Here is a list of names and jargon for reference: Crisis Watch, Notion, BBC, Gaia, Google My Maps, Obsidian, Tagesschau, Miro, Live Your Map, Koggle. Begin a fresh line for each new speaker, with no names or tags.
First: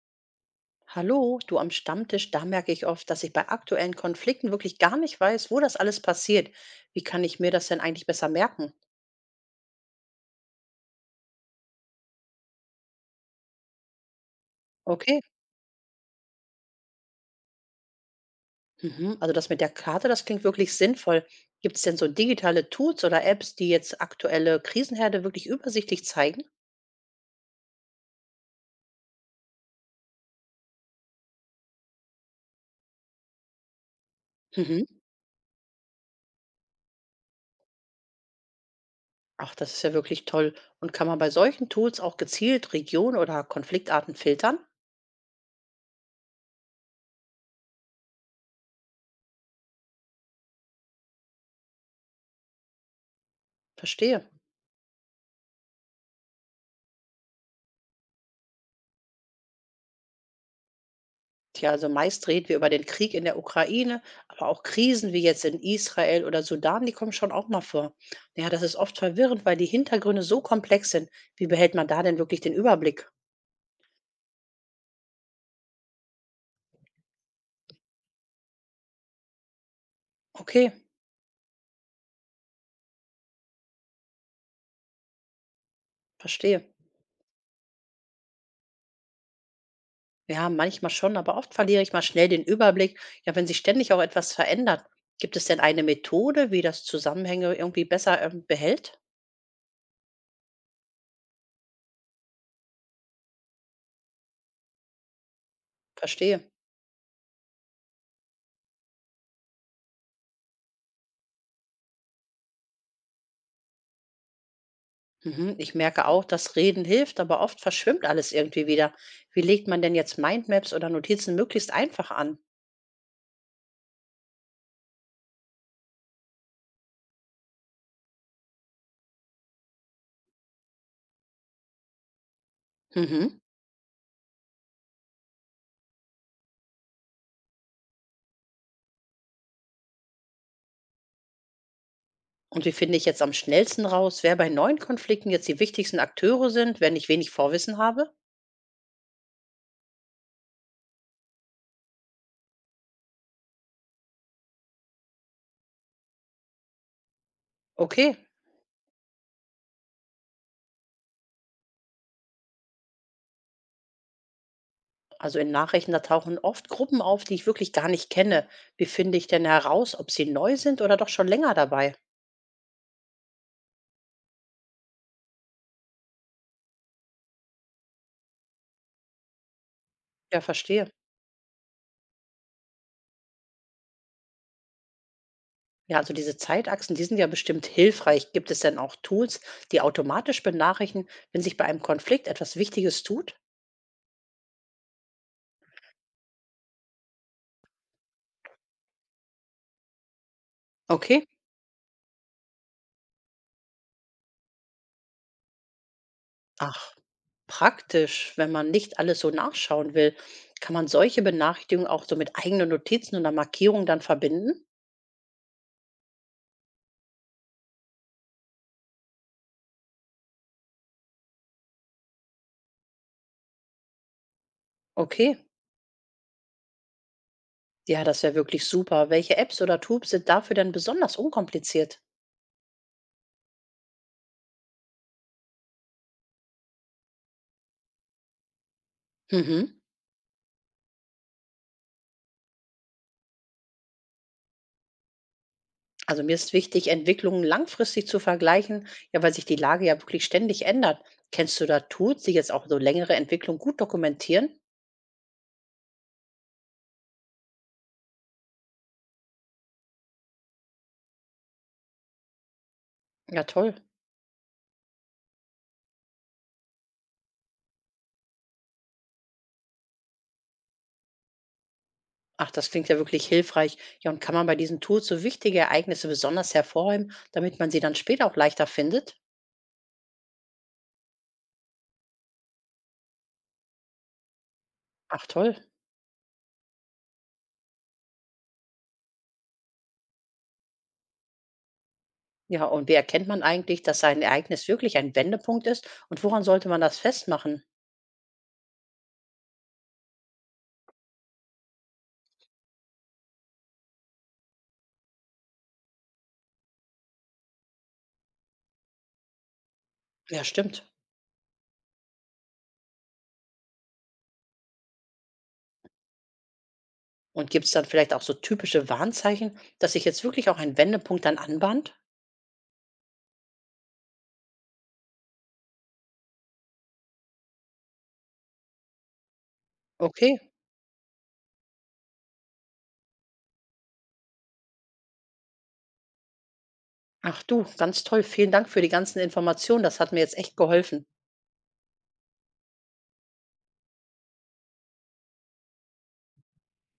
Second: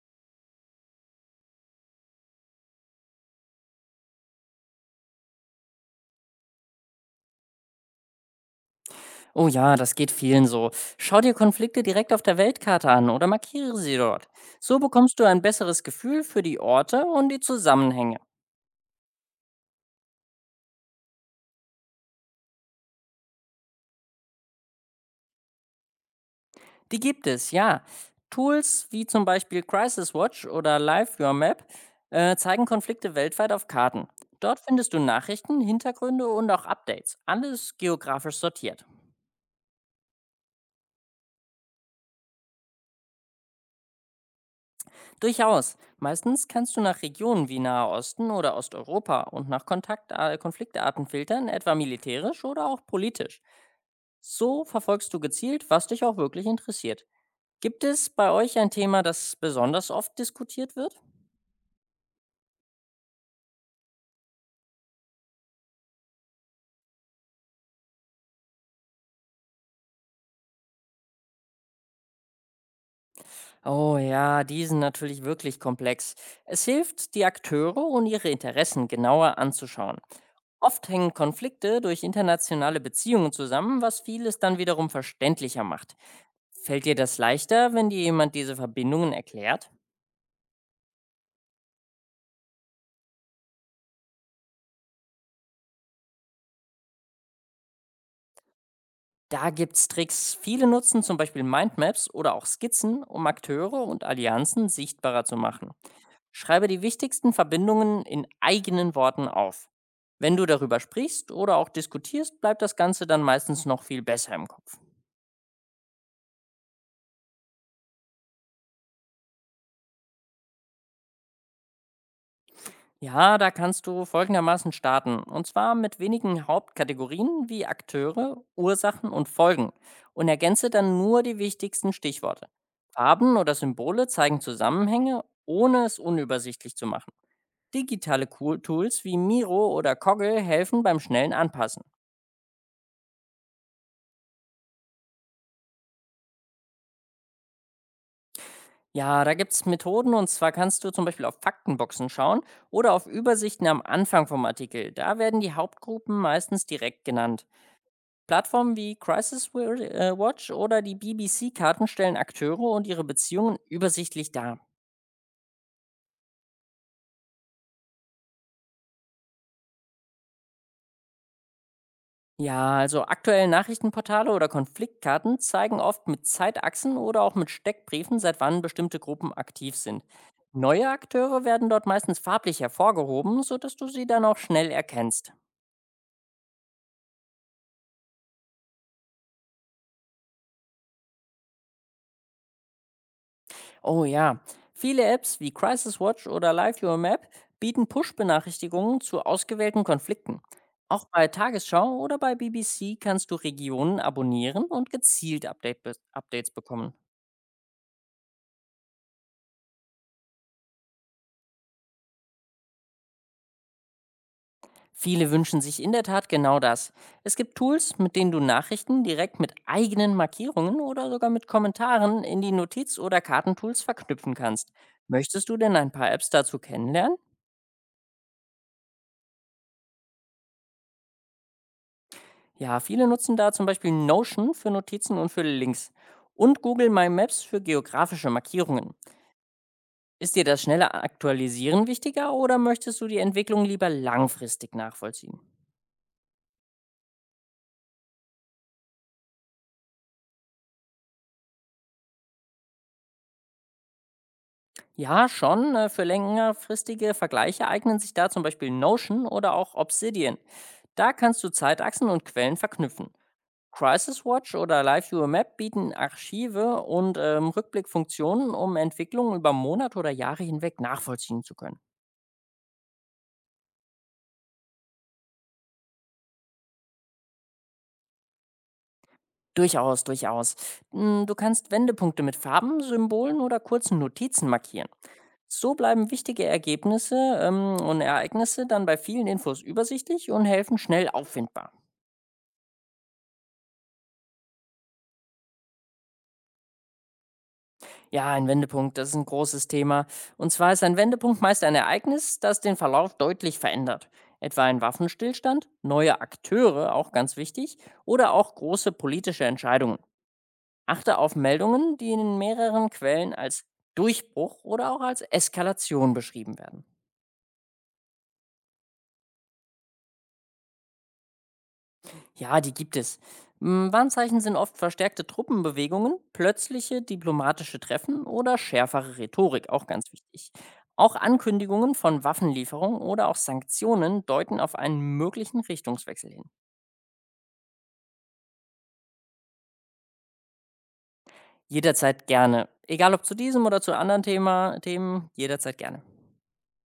Hallo, du am Stammtisch, da merke ich oft, dass ich bei aktuellen Konflikten wirklich gar nicht weiß, wo das alles passiert. Wie kann ich mir das denn eigentlich besser merken?
Oh ja, das geht vielen so. Schau dir Konflikte direkt auf der Weltkarte an oder markiere sie dort. So bekommst
Okay,
du ein besseres Gefühl für die Orte und die Zusammenhänge.
mhm. Also das mit der Karte, das klingt wirklich sinnvoll. Gibt es denn so digitale Tools oder Apps, die jetzt aktuelle Krisenherde wirklich übersichtlich zeigen?
Die gibt es, ja. Tools wie zum Beispiel Crisis Watch oder Live Your Map zeigen Konflikte weltweit auf Karten. Dort
Mhm.
findest du Nachrichten, Hintergründe und auch Updates, alles geografisch sortiert.
Ach, das ist ja wirklich toll. Und kann man bei solchen Tools auch gezielt Regionen oder Konfliktarten filtern?
Durchaus. Meistens kannst du nach Regionen wie Nahe Osten oder Osteuropa und nach Kontakt Konfliktarten filtern, etwa militärisch oder auch politisch.
Verstehe.
So verfolgst du gezielt, was dich auch wirklich interessiert. Gibt es bei euch ein Thema, das besonders oft diskutiert wird?
Tja, also meist reden wir über den Krieg in der Ukraine, aber auch Krisen wie jetzt in Israel oder Sudan, die kommen schon auch mal vor. Ja, das ist oft verwirrend, weil die Hintergründe so komplex sind. Wie behält man da denn wirklich den Überblick?
Oh ja, die sind natürlich wirklich komplex. Es hilft, die Akteure und ihre Interessen genauer anzuschauen.
Okay,
Oft hängen Konflikte durch internationale Beziehungen zusammen, was vieles dann wiederum verständlicher macht.
verstehe.
Fällt dir das leichter, wenn dir jemand diese Verbindungen erklärt?
Ja, manchmal schon, aber oft verliere ich mal schnell den Überblick. Ja, wenn sich ständig auch etwas verändert. Gibt es denn eine Methode, wie das Zusammenhänge irgendwie besser behält?
Da gibt's Tricks. Viele nutzen zum Beispiel Mindmaps oder auch Skizzen, um Akteure und Allianzen sichtbarer zu machen.
Verstehe.
Schreibe die wichtigsten Verbindungen in eigenen Worten auf. Wenn du darüber sprichst oder auch diskutierst, bleibt das Ganze dann meistens noch viel besser im Kopf.
Mhm, ich merke auch, dass Reden hilft, aber oft verschwimmt alles irgendwie wieder. Wie legt man denn jetzt Mindmaps oder Notizen möglichst einfach an?
Ja, da kannst du folgendermaßen starten, und zwar mit wenigen Hauptkategorien wie Akteure, Ursachen und Folgen. Und ergänze dann nur die wichtigsten Stichworte. Farben
Mhm.
oder Symbole zeigen Zusammenhänge, ohne es unübersichtlich zu machen. Digitale Tools wie Miro oder Koggle helfen beim schnellen Anpassen.
Und wie finde ich jetzt am schnellsten raus, wer bei neuen Konflikten jetzt die wichtigsten Akteure sind, wenn ich wenig Vorwissen habe?
Ja, da gibt's Methoden, und zwar kannst du zum Beispiel auf Faktenboxen schauen oder auf Übersichten am Anfang vom Artikel. Da werden die Hauptgruppen meistens direkt genannt.
Okay,
Plattformen wie Watch oder die BBC-Karten stellen Akteure und ihre Beziehungen übersichtlich dar.
also in Nachrichten, da tauchen oft Gruppen auf, die ich wirklich gar nicht kenne. Wie finde ich denn heraus, ob sie neu sind oder doch schon länger dabei?
Ja, also aktuelle Nachrichtenportale oder Konfliktkarten zeigen oft mit Zeitachsen oder auch mit Steckbriefen, seit wann bestimmte Gruppen aktiv sind.
Ja,
Neue
verstehe.
Akteure werden dort meistens farblich hervorgehoben, sodass du sie dann auch schnell erkennst.
Ja, also diese Zeitachsen, die sind ja bestimmt hilfreich. Gibt es denn auch Tools, die automatisch benachrichtigen, wenn sich bei einem Konflikt etwas Wichtiges tut?
Oh ja, viele Apps wie Crisis Watch oder Live Your Map bieten Push-Benachrichtigungen zu ausgewählten Konflikten. Auch
Okay.
bei Tagesschau oder bei BBC kannst du Regionen abonnieren und gezielt Updates bekommen.
Ach, praktisch, wenn man nicht alles so nachschauen will, kann man solche Benachrichtigungen auch so mit eigenen Notizen oder Markierungen dann verbinden?
Viele wünschen sich in der Tat genau das. Es gibt Tools, mit denen du Nachrichten direkt mit eigenen Markierungen oder sogar mit Kommentaren in die Notiz- oder Kartentools verknüpfen kannst.
Okay,
Möchtest du denn ein paar Apps dazu kennenlernen?
ja, das wäre wirklich super. Welche Apps oder Tools sind dafür denn besonders unkompliziert?
Ja, viele nutzen da zum Beispiel Notion für Notizen und für Links und Google My Maps für geografische Markierungen.
Mhm.
Ist dir das schnelle Aktualisieren wichtiger oder möchtest du die Entwicklung lieber langfristig nachvollziehen?
Also mir ist wichtig, Entwicklungen langfristig zu vergleichen, ja, weil sich die Lage ja wirklich ständig ändert. Kennst du da Tools, die jetzt auch so längere Entwicklung gut dokumentieren?
Ja, schon. Für längerfristige Vergleiche eignen sich da zum Beispiel Notion oder auch Obsidian. Da kannst du Zeitachsen und Quellen verknüpfen.
Ja, toll.
Crisis Watch oder Live Your Map bieten Archive und Rückblickfunktionen, um Entwicklungen über Monate oder Jahre hinweg nachvollziehen zu können.
Ach, das klingt ja wirklich hilfreich. Ja, und kann man bei diesen Tools so wichtige Ereignisse besonders hervorheben, damit man sie dann später auch leichter findet?
Durchaus, durchaus. Du kannst Wendepunkte mit Farben, Symbolen oder kurzen Notizen markieren.
Ach, toll.
So bleiben wichtige Ergebnisse und Ereignisse dann bei vielen Infos übersichtlich und helfen schnell auffindbar.
Ja, und wie erkennt man eigentlich, dass ein Ereignis wirklich ein Wendepunkt ist? Und woran sollte man das festmachen?
Ja, ein Wendepunkt, das ist ein großes Thema. Und zwar ist ein Wendepunkt meist ein Ereignis, das den Verlauf deutlich verändert. Etwa ein Waffenstillstand, neue Akteure, auch ganz wichtig, oder auch große politische Entscheidungen.
Ja, stimmt.
Achte auf Meldungen, die in mehreren Quellen als Durchbruch oder auch als Eskalation beschrieben werden.
Und gibt es dann vielleicht auch so typische Warnzeichen, dass sich jetzt wirklich auch ein Wendepunkt dann anbahnt?
Ja, die gibt es. Warnzeichen sind oft verstärkte Truppenbewegungen, plötzliche diplomatische Treffen oder schärfere Rhetorik, auch ganz
Okay,
wichtig. Auch Ankündigungen von Waffenlieferungen oder auch Sanktionen deuten auf einen möglichen Richtungswechsel hin.
ach du, ganz toll. Vielen Dank für die ganzen Informationen. Das hat mir jetzt echt geholfen.
Jederzeit gerne. Egal ob zu diesem oder zu anderen Themen, jederzeit gerne.